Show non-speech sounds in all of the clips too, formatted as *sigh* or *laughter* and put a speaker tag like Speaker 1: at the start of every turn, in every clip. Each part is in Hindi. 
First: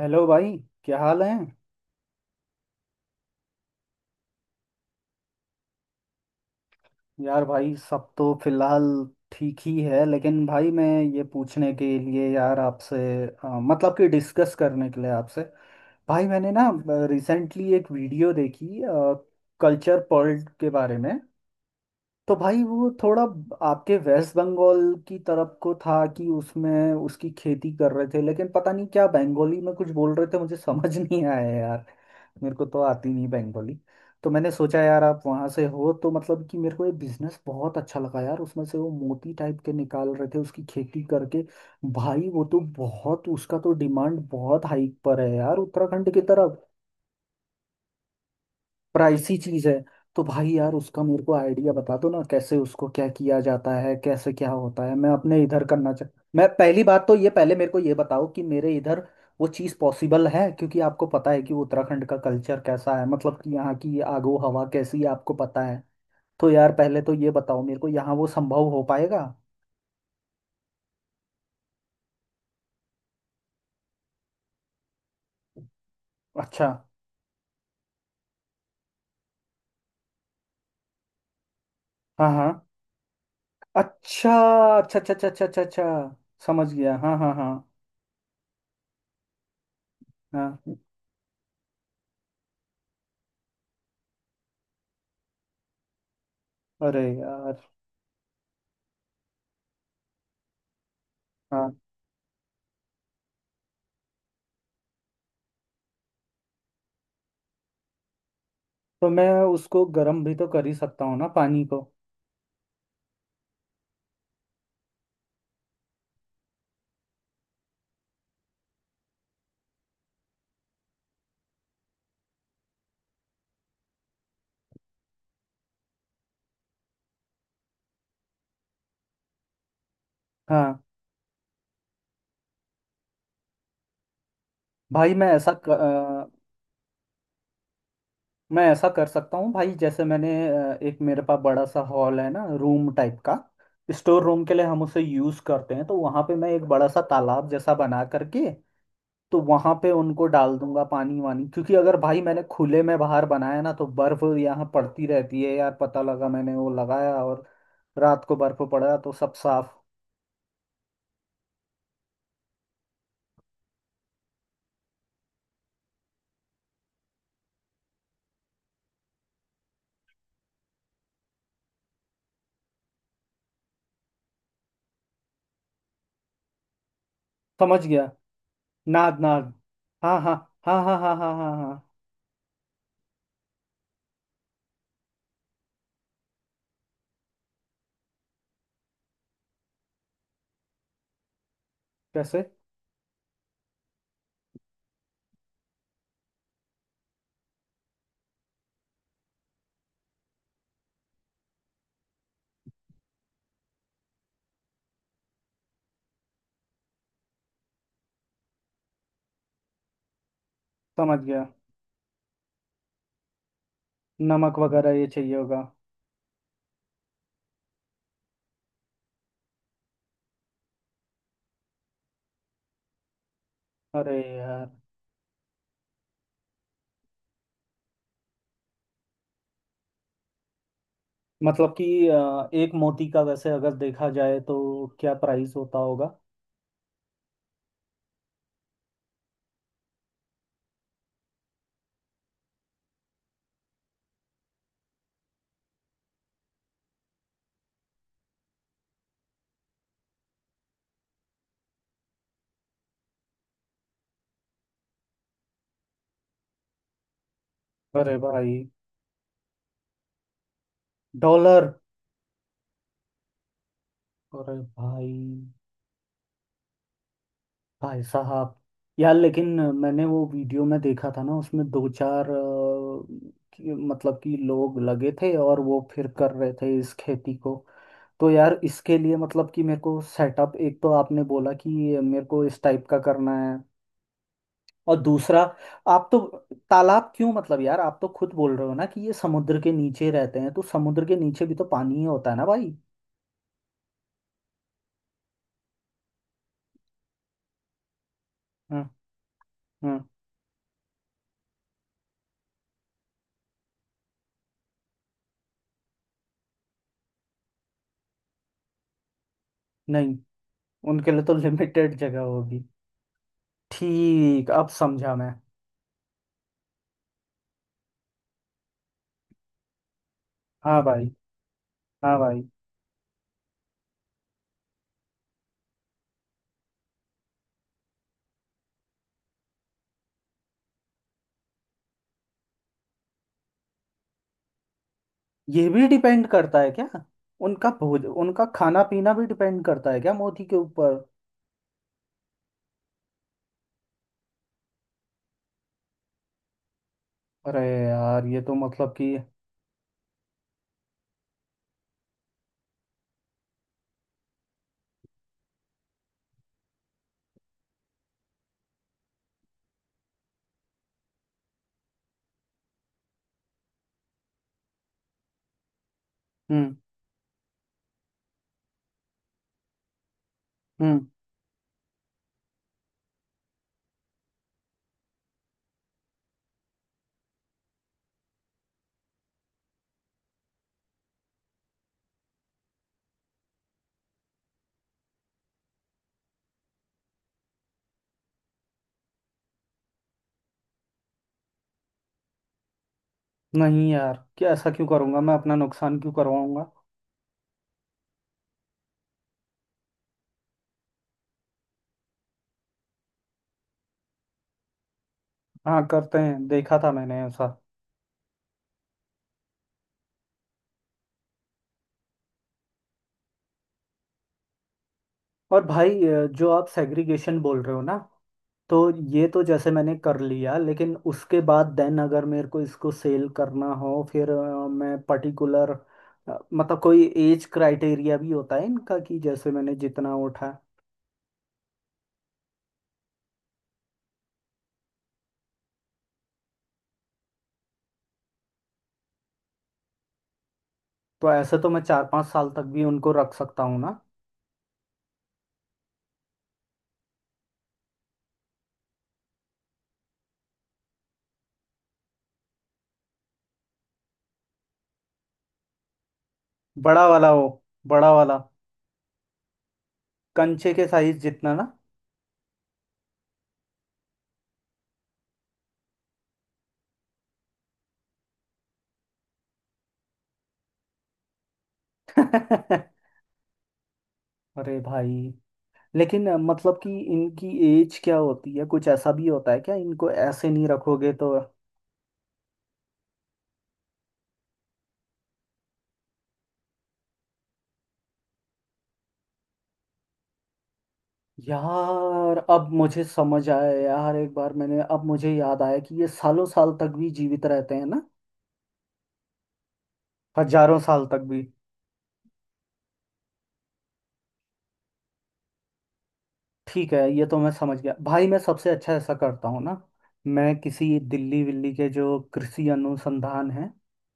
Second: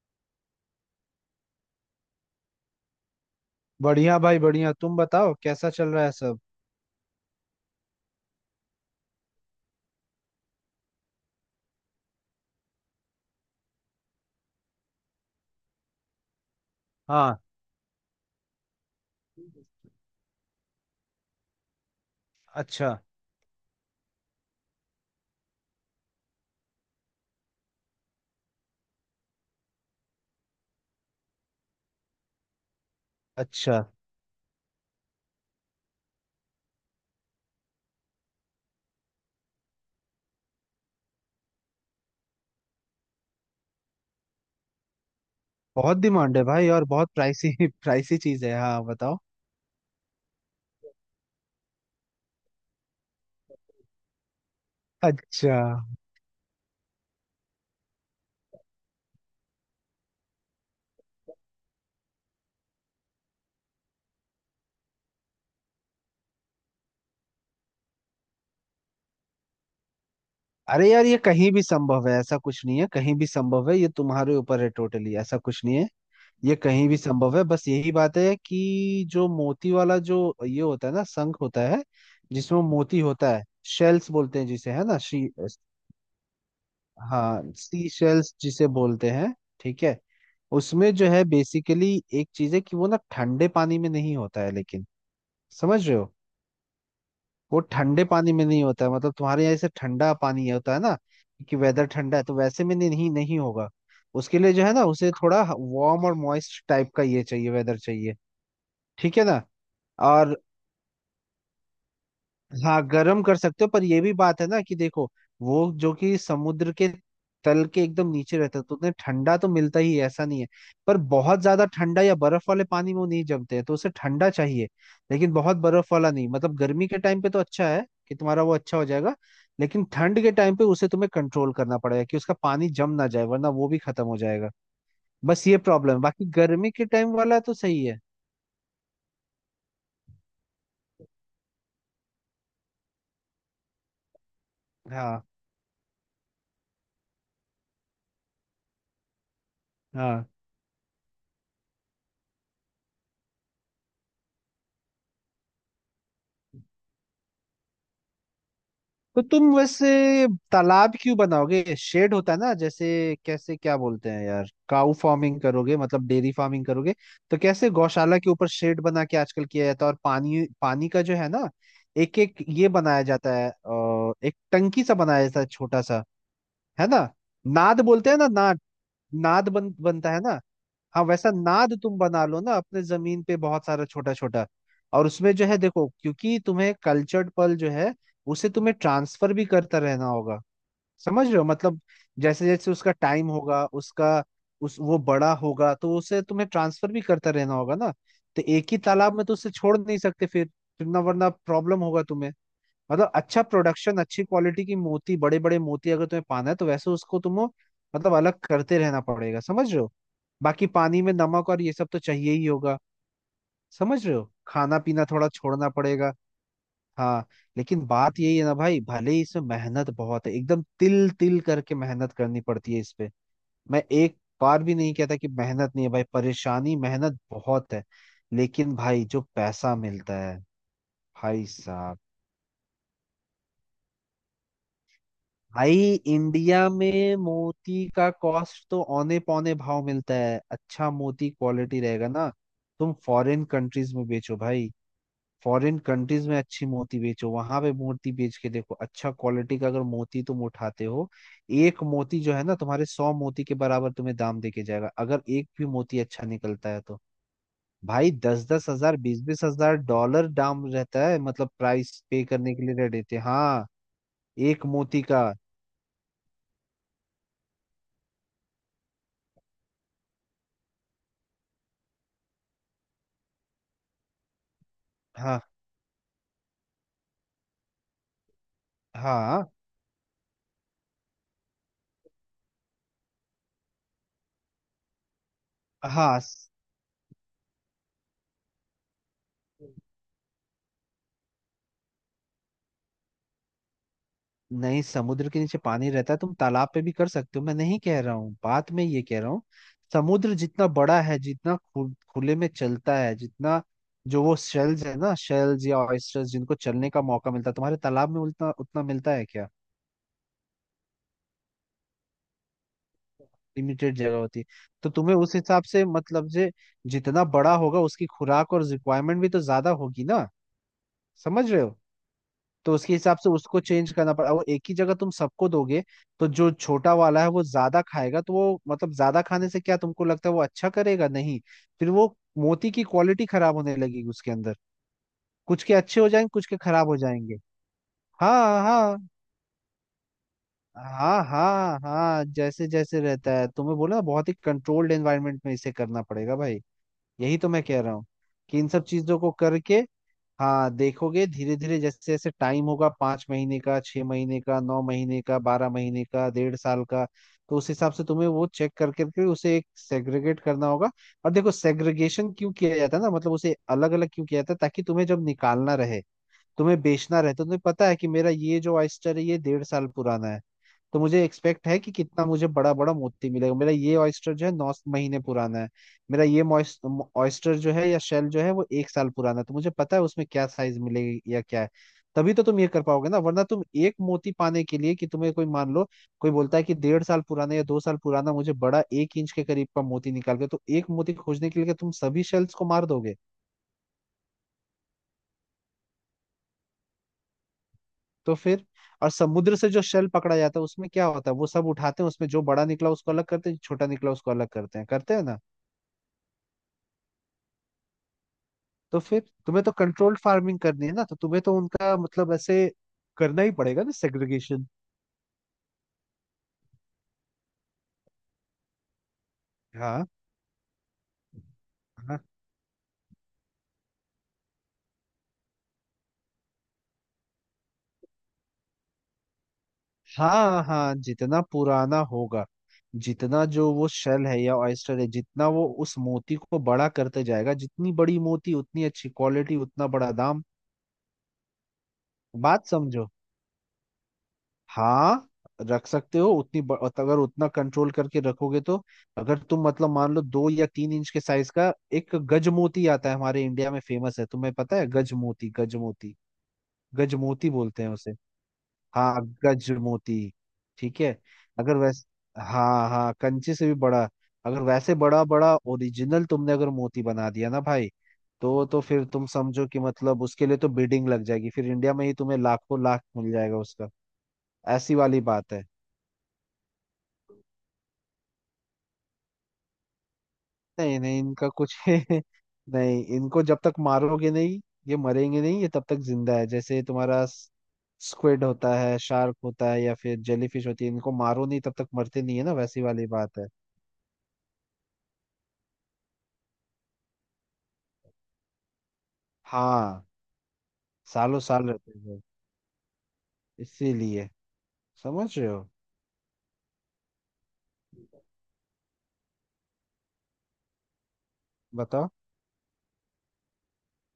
Speaker 1: हेलो भाई। क्या हाल है।
Speaker 2: बढ़िया भाई, बढ़िया। तुम बताओ कैसा चल रहा है सब।
Speaker 1: यार भाई सब तो फिलहाल ठीक ही है, लेकिन भाई मैं ये पूछने के लिए यार आपसे, मतलब कि डिस्कस करने के लिए आपसे, भाई मैंने ना
Speaker 2: हाँ।
Speaker 1: रिसेंटली एक वीडियो देखी कल्चर पर्ल के बारे में। तो भाई वो
Speaker 2: अच्छा।
Speaker 1: थोड़ा आपके वेस्ट बंगाल की तरफ को था कि उसमें उसकी खेती कर रहे थे, लेकिन पता नहीं क्या बंगाली में कुछ बोल रहे थे मुझे *laughs* समझ नहीं आया यार। मेरे को तो आती नहीं बंगाली।
Speaker 2: अच्छा।
Speaker 1: तो मैंने सोचा यार आप वहाँ से हो, तो मतलब कि मेरे को ये बिजनेस बहुत अच्छा लगा यार। उसमें से वो मोती टाइप के निकाल रहे थे उसकी खेती करके। भाई वो तो बहुत उसका तो डिमांड बहुत हाइक पर है यार
Speaker 2: बहुत
Speaker 1: उत्तराखंड की
Speaker 2: डिमांड है
Speaker 1: तरफ।
Speaker 2: भाई, और बहुत प्राइसी *laughs* प्राइसी चीज है। हाँ, बताओ।
Speaker 1: प्राइसी चीज है। तो भाई यार उसका मेरे को आइडिया बता दो ना, कैसे उसको क्या किया जाता है, कैसे क्या होता है, मैं अपने
Speaker 2: अच्छा।
Speaker 1: इधर करना चाह। मैं पहली बात तो ये पहले मेरे को ये बताओ कि मेरे इधर वो चीज़ पॉसिबल है, क्योंकि आपको पता है कि उत्तराखंड का कल्चर कैसा है, मतलब कि यहाँ की आगो हवा कैसी है, आपको पता है। तो यार पहले तो ये बताओ मेरे को, यहाँ वो संभव हो पाएगा।
Speaker 2: अरे यार, ये कहीं भी संभव है, ऐसा कुछ नहीं है। कहीं भी संभव है, ये तुम्हारे ऊपर है टोटली। ऐसा कुछ नहीं है। ये
Speaker 1: अच्छा।
Speaker 2: कहीं भी संभव है। बस यही बात है कि जो मोती वाला जो ये होता है ना, शंख होता है,
Speaker 1: हाँ हाँ।
Speaker 2: जिसमें मोती होता है। शेल्स
Speaker 1: अच्छा
Speaker 2: बोलते हैं जिसे, है ना।
Speaker 1: अच्छा अच्छा अच्छा अच्छा अच्छा अच्छा, समझ गया। हाँ हाँ हाँ।
Speaker 2: हाँ, सी शेल्स जिसे बोलते हैं। ठीक है।
Speaker 1: हाँ।
Speaker 2: उसमें जो है बेसिकली एक चीज है कि वो ना ठंडे पानी में नहीं होता है, लेकिन समझ रहे हो,
Speaker 1: अरे यार।
Speaker 2: वो ठंडे पानी में नहीं होता है। मतलब तुम्हारे यहाँ जैसे ठंडा पानी होता है ना, कि
Speaker 1: हाँ।
Speaker 2: वेदर ठंडा है, तो वैसे में नहीं, नहीं होगा। उसके लिए जो है ना, उसे थोड़ा वार्म और मॉइस्ट टाइप का ये चाहिए, वेदर चाहिए।
Speaker 1: तो
Speaker 2: ठीक है
Speaker 1: मैं
Speaker 2: ना।
Speaker 1: उसको गर्म भी
Speaker 2: और
Speaker 1: तो कर ही सकता हूँ ना पानी को।
Speaker 2: हाँ, गर्म कर सकते हो, पर ये भी बात है ना कि देखो, वो जो कि समुद्र के तल के एकदम नीचे रहता है, तो उन्हें ठंडा तो मिलता ही है, ऐसा नहीं है। पर बहुत ज्यादा ठंडा या बर्फ वाले पानी में वो नहीं जमते हैं, तो उसे ठंडा चाहिए लेकिन बहुत बर्फ वाला नहीं। मतलब गर्मी के टाइम पे तो अच्छा है कि तुम्हारा वो अच्छा हो जाएगा, लेकिन ठंड के टाइम पे
Speaker 1: हाँ
Speaker 2: उसे तुम्हें कंट्रोल करना पड़ेगा, कि उसका पानी जम ना जाए, वरना वो भी खत्म हो जाएगा।
Speaker 1: भाई।
Speaker 2: बस ये प्रॉब्लम है, बाकी गर्मी के टाइम वाला तो सही है।
Speaker 1: मैं ऐसा कर सकता हूँ भाई, जैसे मैंने एक, मेरे पास बड़ा सा हॉल है ना रूम टाइप का, स्टोर रूम के लिए हम उसे
Speaker 2: हाँ,
Speaker 1: यूज़ करते हैं, तो वहाँ पे मैं एक बड़ा सा तालाब जैसा बना करके, तो वहां पे उनको
Speaker 2: हाँ।
Speaker 1: डाल दूंगा पानी वानी। क्योंकि अगर भाई मैंने खुले में बाहर बनाया ना, तो बर्फ यहाँ पड़ती रहती है यार। पता लगा मैंने वो लगाया और रात को बर्फ पड़ा तो
Speaker 2: तो
Speaker 1: सब
Speaker 2: तुम
Speaker 1: साफ।
Speaker 2: वैसे तालाब क्यों बनाओगे, शेड होता है ना। जैसे कैसे क्या बोलते हैं यार, काउ फार्मिंग करोगे, मतलब डेयरी फार्मिंग करोगे, तो कैसे गौशाला के ऊपर शेड बना के आजकल किया जाता है। और पानी, पानी का जो है ना, एक एक ये बनाया जाता है, एक टंकी सा बनाया जाता है छोटा सा, है ना।
Speaker 1: समझ
Speaker 2: नाद
Speaker 1: गया।
Speaker 2: बोलते हैं ना, नाद।
Speaker 1: नाद
Speaker 2: नाद
Speaker 1: नाद।
Speaker 2: बन बनता
Speaker 1: हाँ
Speaker 2: है
Speaker 1: हाँ
Speaker 2: ना।
Speaker 1: हाँ हाँ
Speaker 2: हाँ,
Speaker 1: हाँ
Speaker 2: वैसा
Speaker 1: हाँ हाँ
Speaker 2: नाद
Speaker 1: हाँ।
Speaker 2: तुम बना लो ना अपने जमीन पे, बहुत सारा छोटा छोटा। और उसमें जो है देखो, क्योंकि तुम्हें कल्चर्ड पल जो है, उसे तुम्हें ट्रांसफर भी करता रहना होगा। समझ रहे हो मतलब,
Speaker 1: कैसे।
Speaker 2: जैसे जैसे उसका टाइम होगा उसका उस वो बड़ा होगा, तो उसे तुम्हें ट्रांसफर भी करता रहना होगा ना। तो एक ही तालाब में तो उसे छोड़ नहीं सकते फिर। ना, वरना प्रॉब्लम होगा तुम्हें। मतलब अच्छा प्रोडक्शन, अच्छी क्वालिटी की मोती, बड़े बड़े मोती अगर तुम्हें पाना है, तो वैसे उसको तुम मतलब अलग करते रहना पड़ेगा। समझ रहे हो। बाकी पानी में
Speaker 1: समझ गया।
Speaker 2: नमक और ये सब तो चाहिए ही होगा। समझ रहे हो,
Speaker 1: नमक
Speaker 2: खाना
Speaker 1: वगैरह
Speaker 2: पीना
Speaker 1: ये
Speaker 2: थोड़ा
Speaker 1: चाहिए होगा।
Speaker 2: छोड़ना पड़ेगा। हाँ। लेकिन बात यही है ना भाई, भले ही इसमें मेहनत बहुत है, एकदम तिल तिल करके मेहनत करनी पड़ती है इस पे। मैं
Speaker 1: अरे
Speaker 2: एक बार
Speaker 1: यार।
Speaker 2: भी नहीं कहता कि मेहनत नहीं है भाई, परेशानी मेहनत बहुत है, लेकिन भाई जो पैसा मिलता है, भाई
Speaker 1: मतलब कि
Speaker 2: साहब।
Speaker 1: एक मोती का वैसे अगर देखा जाए तो क्या प्राइस
Speaker 2: भाई
Speaker 1: होता होगा।
Speaker 2: इंडिया में मोती का कॉस्ट तो औने पौने भाव मिलता है। अच्छा मोती क्वालिटी रहेगा ना, तुम फॉरेन कंट्रीज में बेचो भाई। फॉरेन कंट्रीज में अच्छी मोती बेचो, वहां पे मोती बेच के देखो, अच्छा क्वालिटी का अगर मोती तुम उठाते हो, एक मोती जो है ना तुम्हारे 100 मोती के बराबर तुम्हें दाम देके जाएगा। अगर एक भी मोती अच्छा निकलता है, तो भाई
Speaker 1: अरे
Speaker 2: दस
Speaker 1: भाई।
Speaker 2: दस हजार, बीस बीस हजार डॉलर दाम रहता है, मतलब
Speaker 1: डॉलर।
Speaker 2: प्राइस पे करने के लिए रह देते हैं। हाँ,
Speaker 1: अरे
Speaker 2: एक मोती
Speaker 1: भाई।
Speaker 2: का।
Speaker 1: भाई साहब। यार लेकिन मैंने वो वीडियो में देखा था ना, उसमें दो चार मतलब कि लोग लगे थे
Speaker 2: हाँ,
Speaker 1: और वो फिर कर रहे थे इस खेती को। तो यार इसके लिए
Speaker 2: हाँ,
Speaker 1: मतलब कि मेरे को सेटअप, एक तो आपने बोला कि मेरे को इस टाइप का करना है, और दूसरा आप तो
Speaker 2: हाँ।
Speaker 1: तालाब क्यों, मतलब यार आप तो खुद बोल रहे हो ना कि ये समुद्र के नीचे रहते हैं, तो समुद्र के नीचे भी तो पानी ही होता है ना भाई।
Speaker 2: नहीं, समुद्र के नीचे पानी रहता है, तुम तालाब पे भी कर सकते हो, मैं नहीं कह रहा हूँ बात। मैं
Speaker 1: हम्म।
Speaker 2: ये कह रहा हूँ,
Speaker 1: हम्म।
Speaker 2: समुद्र जितना बड़ा है, जितना खुले में चलता है, जितना जो वो शेल्स है ना, शेल्स या ऑयस्टर्स, जिनको चलने का मौका मिलता है, तुम्हारे तालाब में उतना उतना मिलता है क्या।
Speaker 1: नहीं, उनके लिए तो *laughs* लिमिटेड जगह होगी।
Speaker 2: लिमिटेड जगह होती है।
Speaker 1: ठीक, अब
Speaker 2: तो
Speaker 1: समझा
Speaker 2: तुम्हें
Speaker 1: मैं।
Speaker 2: उस हिसाब से मतलब जे जितना बड़ा होगा, उसकी खुराक और रिक्वायरमेंट भी तो ज्यादा होगी ना।
Speaker 1: हाँ भाई।
Speaker 2: समझ रहे हो।
Speaker 1: हाँ भाई।
Speaker 2: तो उसके हिसाब से उसको चेंज करना पड़ा, और एक ही जगह तुम सबको दोगे, तो जो छोटा वाला है वो ज्यादा खाएगा, तो वो मतलब ज्यादा खाने से क्या तुमको लगता है वो अच्छा करेगा? नहीं। फिर वो मोती की क्वालिटी खराब होने लगेगी उसके अंदर। कुछ
Speaker 1: ये
Speaker 2: के
Speaker 1: भी
Speaker 2: अच्छे हो
Speaker 1: डिपेंड
Speaker 2: जाएंगे, कुछ के
Speaker 1: करता है
Speaker 2: खराब
Speaker 1: क्या,
Speaker 2: हो जाएंगे।
Speaker 1: उनका भोज उनका
Speaker 2: हाँ,
Speaker 1: खाना
Speaker 2: हाँ।
Speaker 1: पीना भी डिपेंड करता है क्या मोदी के ऊपर।
Speaker 2: हाँ, हाँ, हाँ, जैसे जैसे रहता है तुम्हें बोला ना, बहुत ही कंट्रोल्ड एनवायरनमेंट में इसे करना पड़ेगा भाई। यही तो
Speaker 1: अरे
Speaker 2: मैं कह रहा हूँ,
Speaker 1: यार, ये तो
Speaker 2: कि इन सब
Speaker 1: मतलब कि।
Speaker 2: चीजों को करके। हाँ, देखोगे धीरे धीरे, जैसे जैसे टाइम होगा, 5 महीने का, 6 महीने का, 9 महीने का, 12 महीने का, डेढ़ साल का, तो उस हिसाब से तुम्हें वो चेक कर करके उसे एक सेग्रीगेट करना होगा। और देखो, सेग्रीगेशन क्यों किया जाता है ना, मतलब उसे अलग अलग क्यों किया जाता है, ताकि तुम्हें जब निकालना रहे,
Speaker 1: हम्म।
Speaker 2: तुम्हें बेचना रहे, तो तुम्हें पता है कि मेरा ये जो ऑयस्टर है ये डेढ़ साल पुराना है, तो
Speaker 1: हम्म।
Speaker 2: मुझे एक्सपेक्ट है कि कितना मुझे बड़ा बड़ा मोती मिलेगा। मेरा ये ऑयस्टर जो है 9 महीने पुराना है। मेरा ये ऑयस्टर जो है, या शेल जो है, वो एक साल पुराना है, तो मुझे पता है उसमें क्या साइज मिलेगी या क्या है। तभी तो तुम ये कर पाओगे ना, वरना तुम एक मोती पाने के लिए, कि तुम्हें कोई मान लो कोई बोलता है कि डेढ़ साल पुराना या दो साल पुराना, मुझे बड़ा 1 इंच के करीब का मोती निकाल के, तो एक मोती खोजने के लिए तुम सभी शेल्स को मार दोगे।
Speaker 1: नहीं यार, क्या ऐसा क्यों करूंगा मैं, अपना नुकसान क्यों करवाऊंगा।
Speaker 2: तो फिर। और समुद्र से जो शेल पकड़ा जाता है, उसमें क्या होता है, वो सब उठाते हैं, उसमें जो बड़ा निकला उसको अलग करते हैं, जो छोटा निकला उसको अलग करते हैं, करते हैं ना।
Speaker 1: हाँ करते हैं, देखा था मैंने ऐसा।
Speaker 2: तो फिर तुम्हें तो कंट्रोल्ड फार्मिंग करनी है ना, तो तुम्हें तो उनका मतलब ऐसे करना ही पड़ेगा ना, सेग्रीगेशन।
Speaker 1: और भाई, जो आप सेग्रीगेशन बोल रहे हो ना, तो ये तो जैसे मैंने
Speaker 2: हाँ,
Speaker 1: कर लिया, लेकिन उसके बाद देन
Speaker 2: हाँ।
Speaker 1: अगर मेरे को इसको सेल करना हो, फिर मैं पर्टिकुलर, मतलब कोई एज क्राइटेरिया भी होता है इनका, कि जैसे मैंने जितना उठा।
Speaker 2: हाँ, हाँ, जितना पुराना होगा, जितना जो वो शेल है या ऑयस्टर है, जितना वो उस मोती को बड़ा करते जाएगा, जितनी बड़ी मोती उतनी अच्छी क्वालिटी, उतना बड़ा दाम।
Speaker 1: तो ऐसे तो मैं 4-5 साल तक
Speaker 2: बात
Speaker 1: भी
Speaker 2: समझो।
Speaker 1: उनको रख सकता हूँ ना।
Speaker 2: हाँ, रख सकते हो, उतनी अगर उतना कंट्रोल करके रखोगे तो। अगर तुम मतलब मान लो 2 या 3 इंच के साइज का एक गजमोती आता है हमारे इंडिया में, फेमस है, तुम्हें पता है, गजमोती। गजमोती,
Speaker 1: बड़ा वाला हो।
Speaker 2: गजमोती बोलते हैं
Speaker 1: बड़ा
Speaker 2: उसे।
Speaker 1: वाला,
Speaker 2: हाँ, गजमोती।
Speaker 1: कंचे के
Speaker 2: ठीक है।
Speaker 1: साइज जितना ना।
Speaker 2: अगर वैस हाँ, हाँ, कंचे से भी बड़ा। अगर वैसे बड़ा बड़ा ओरिजिनल तुमने अगर मोती बना दिया ना भाई, तो फिर तुम समझो कि मतलब उसके लिए तो बिडिंग लग जाएगी फिर इंडिया में ही, तुम्हें लाखों लाख
Speaker 1: *laughs*
Speaker 2: मिल जाएगा उसका।
Speaker 1: अरे
Speaker 2: ऐसी
Speaker 1: भाई।
Speaker 2: वाली बात है।
Speaker 1: लेकिन मतलब कि इनकी एज क्या होती है, कुछ ऐसा भी होता है क्या, इनको ऐसे नहीं
Speaker 2: नहीं,
Speaker 1: रखोगे
Speaker 2: नहीं,
Speaker 1: तो।
Speaker 2: इनका कुछ *laughs* नहीं। इनको जब तक मारोगे नहीं, ये मरेंगे नहीं, ये तब तक जिंदा है। जैसे तुम्हारा स्क्विड होता है, शार्क होता है, या फिर जेलीफिश होती है, इनको मारो नहीं तब तक मरते नहीं
Speaker 1: यार
Speaker 2: है ना,
Speaker 1: अब
Speaker 2: वैसी
Speaker 1: मुझे
Speaker 2: वाली बात
Speaker 1: समझ
Speaker 2: है।
Speaker 1: आया यार, एक बार मैंने, अब मुझे याद आया कि ये सालों साल तक भी जीवित रहते हैं ना,
Speaker 2: हाँ,
Speaker 1: हजारों साल तक
Speaker 2: सालों
Speaker 1: भी।
Speaker 2: साल रहते हैं वो। इसीलिए। समझ रहे हो।
Speaker 1: ठीक है, ये तो मैं समझ गया भाई। मैं सबसे अच्छा ऐसा करता हूँ ना, मैं किसी दिल्ली विल्ली के
Speaker 2: बताओ।
Speaker 1: जो कृषि अनुसंधान है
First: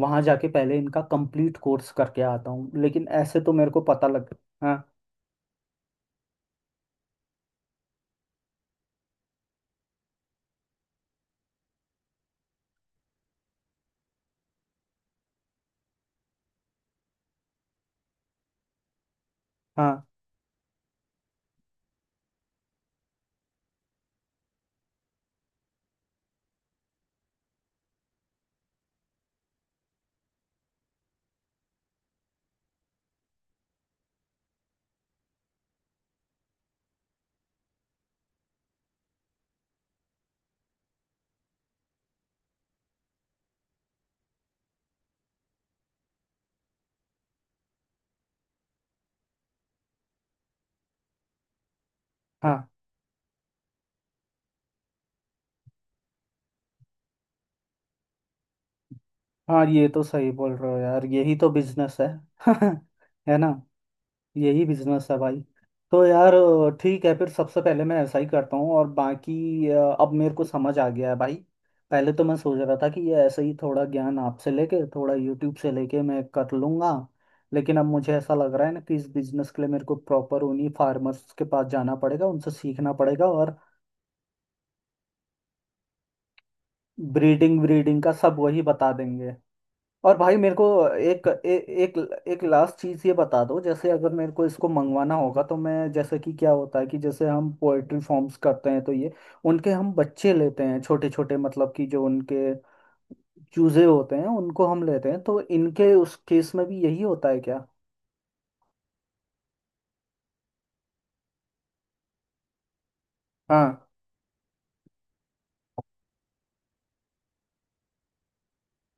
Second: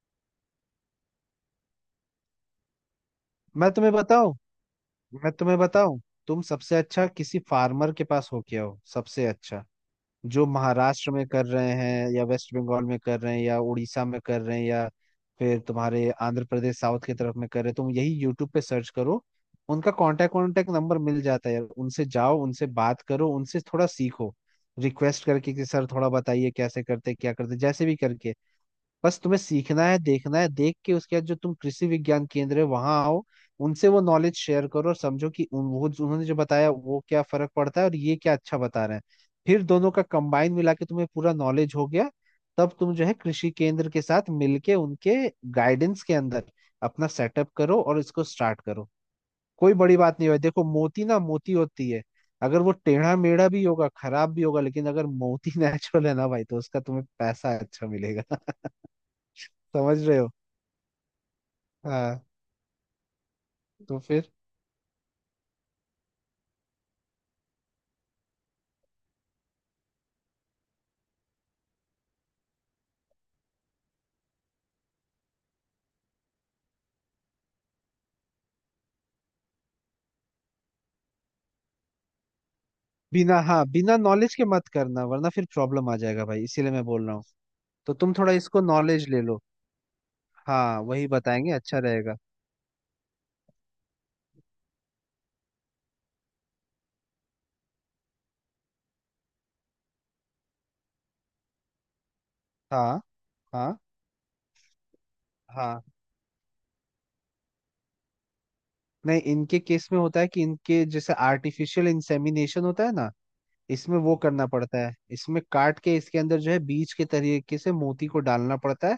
Speaker 1: वहां जाके पहले इनका कंप्लीट कोर्स करके आता हूँ, लेकिन ऐसे तो मेरे
Speaker 2: मैं
Speaker 1: को
Speaker 2: तुम्हें
Speaker 1: पता लग।
Speaker 2: बताऊं
Speaker 1: हाँ
Speaker 2: मैं तुम्हें बताऊं, तुम सबसे अच्छा किसी फार्मर के पास होके आओ, सबसे अच्छा। जो महाराष्ट्र में कर रहे हैं, या वेस्ट बंगाल में कर रहे हैं, या उड़ीसा में कर रहे हैं, या फिर तुम्हारे आंध्र प्रदेश साउथ की तरफ में कर रहे हैं, तुम यही यूट्यूब पे सर्च करो। उनका
Speaker 1: हाँ
Speaker 2: कांटेक्ट कांटेक्ट नंबर मिल जाता है यार, उनसे जाओ, उनसे बात करो, उनसे थोड़ा सीखो। रिक्वेस्ट करके, कि सर थोड़ा बताइए कैसे करते क्या करते, जैसे भी करके। बस तुम्हें सीखना है, देखना है, देख के उसके बाद जो तुम कृषि विज्ञान केंद्र है, वहां आओ। उनसे वो नॉलेज शेयर करो, और समझो कि वो उन्होंने जो बताया वो क्या फर्क पड़ता है, और ये क्या अच्छा बता रहे हैं। फिर दोनों का कंबाइन मिला के तुम्हें पूरा नॉलेज हो गया। तब तुम जो है कृषि केंद्र के साथ मिलके, उनके गाइडेंस के अंदर अपना सेटअप करो और इसको स्टार्ट करो। कोई बड़ी बात नहीं है देखो, मोती ना मोती होती है। अगर
Speaker 1: हाँ
Speaker 2: वो टेढ़ा मेढ़ा भी होगा, खराब भी होगा, लेकिन अगर मोती *laughs* नेचुरल है ना भाई, तो उसका तुम्हें पैसा अच्छा मिलेगा। *laughs*
Speaker 1: हाँ। ये
Speaker 2: समझ
Speaker 1: तो
Speaker 2: रहे
Speaker 1: सही
Speaker 2: हो।
Speaker 1: बोल रहे हो यार, यही तो बिजनेस है।
Speaker 2: हाँ।
Speaker 1: *laughs* है ना।
Speaker 2: तो फिर।
Speaker 1: यही बिजनेस है भाई। तो यार ठीक है, फिर सबसे पहले मैं ऐसा ही करता हूँ, और बाकी अब मेरे को समझ आ गया है भाई। पहले तो मैं सोच रहा था कि ये ऐसे ही थोड़ा ज्ञान आपसे लेके थोड़ा यूट्यूब से लेके मैं कर लूँगा, लेकिन अब मुझे ऐसा लग रहा है ना कि इस बिजनेस के लिए मेरे को प्रॉपर उन्हीं फार्मर्स के पास जाना पड़ेगा, उनसे सीखना पड़ेगा
Speaker 2: बिना,
Speaker 1: और
Speaker 2: हाँ, बिना नॉलेज के मत करना, वरना फिर प्रॉब्लम आ जाएगा भाई, इसीलिए मैं बोल रहा हूँ।
Speaker 1: ब्रीडिंग
Speaker 2: तो
Speaker 1: ब्रीडिंग का
Speaker 2: तुम थोड़ा
Speaker 1: सब
Speaker 2: इसको
Speaker 1: वही बता
Speaker 2: नॉलेज ले
Speaker 1: देंगे।
Speaker 2: लो।
Speaker 1: और भाई मेरे को
Speaker 2: हाँ, वही
Speaker 1: एक
Speaker 2: बताएंगे,
Speaker 1: ए,
Speaker 2: अच्छा
Speaker 1: एक
Speaker 2: रहेगा।
Speaker 1: एक लास्ट चीज़ ये बता दो, जैसे अगर मेरे को इसको मंगवाना होगा, तो मैं, जैसे कि क्या होता है कि जैसे हम पोएट्री फॉर्म्स करते हैं, तो ये उनके हम बच्चे लेते हैं छोटे छोटे, मतलब कि जो उनके
Speaker 2: हाँ, हाँ,
Speaker 1: चूजे होते हैं उनको हम लेते हैं, तो
Speaker 2: हाँ।
Speaker 1: इनके उस केस में भी यही होता है क्या।
Speaker 2: नहीं, इनके केस में होता है कि इनके जैसे आर्टिफिशियल इंसेमिनेशन होता है ना,
Speaker 1: हाँ
Speaker 2: इसमें वो करना पड़ता है, इसमें काट के इसके अंदर जो है बीज के तरीके से मोती को डालना पड़ता है।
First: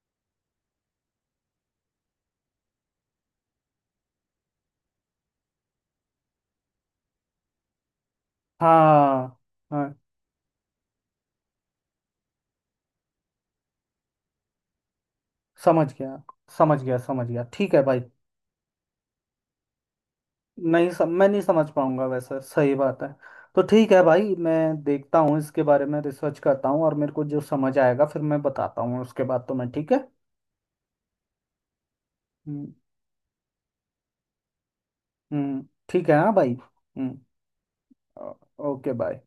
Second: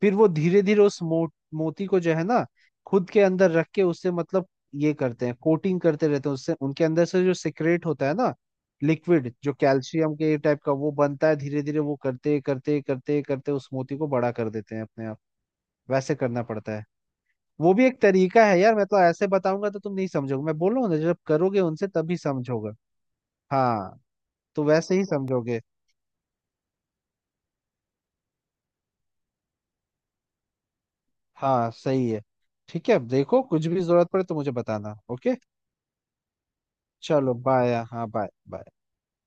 Speaker 2: फिर वो धीरे धीरे उस मोती को जो है ना, खुद के अंदर रख के उससे मतलब ये करते हैं, कोटिंग करते रहते हैं उससे, उनके अंदर से जो सिक्रेट होता है ना, लिक्विड
Speaker 1: हाँ
Speaker 2: जो
Speaker 1: हाँ।
Speaker 2: कैल्शियम के टाइप का वो बनता है, धीरे धीरे वो करते करते करते करते उस मोती को बड़ा कर देते हैं अपने आप।
Speaker 1: समझ
Speaker 2: वैसे
Speaker 1: गया
Speaker 2: करना पड़ता
Speaker 1: समझ
Speaker 2: है।
Speaker 1: गया समझ गया।
Speaker 2: वो
Speaker 1: ठीक है
Speaker 2: भी
Speaker 1: भाई।
Speaker 2: एक तरीका है यार, मैं तो ऐसे बताऊंगा तो तुम नहीं समझोगे, मैं बोल रहा हूँ ना, जब
Speaker 1: मैं नहीं
Speaker 2: करोगे
Speaker 1: समझ
Speaker 2: उनसे
Speaker 1: पाऊंगा
Speaker 2: तभी
Speaker 1: वैसे,
Speaker 2: समझोगे।
Speaker 1: सही बात है। तो ठीक
Speaker 2: हाँ,
Speaker 1: है भाई,
Speaker 2: तो
Speaker 1: मैं
Speaker 2: वैसे ही
Speaker 1: देखता हूँ
Speaker 2: समझोगे।
Speaker 1: इसके बारे में, रिसर्च करता हूँ, और मेरे को जो समझ आएगा फिर मैं बताता हूँ उसके बाद तो। मैं ठीक है।
Speaker 2: हाँ, सही है।
Speaker 1: हम्म।
Speaker 2: ठीक है देखो, कुछ भी जरूरत पड़े तो मुझे बताना, ओके।
Speaker 1: ठीक है हाँ भाई। हम्म।
Speaker 2: चलो बाय, हाँ, बाय
Speaker 1: ओ-
Speaker 2: बाय।
Speaker 1: Okay bye.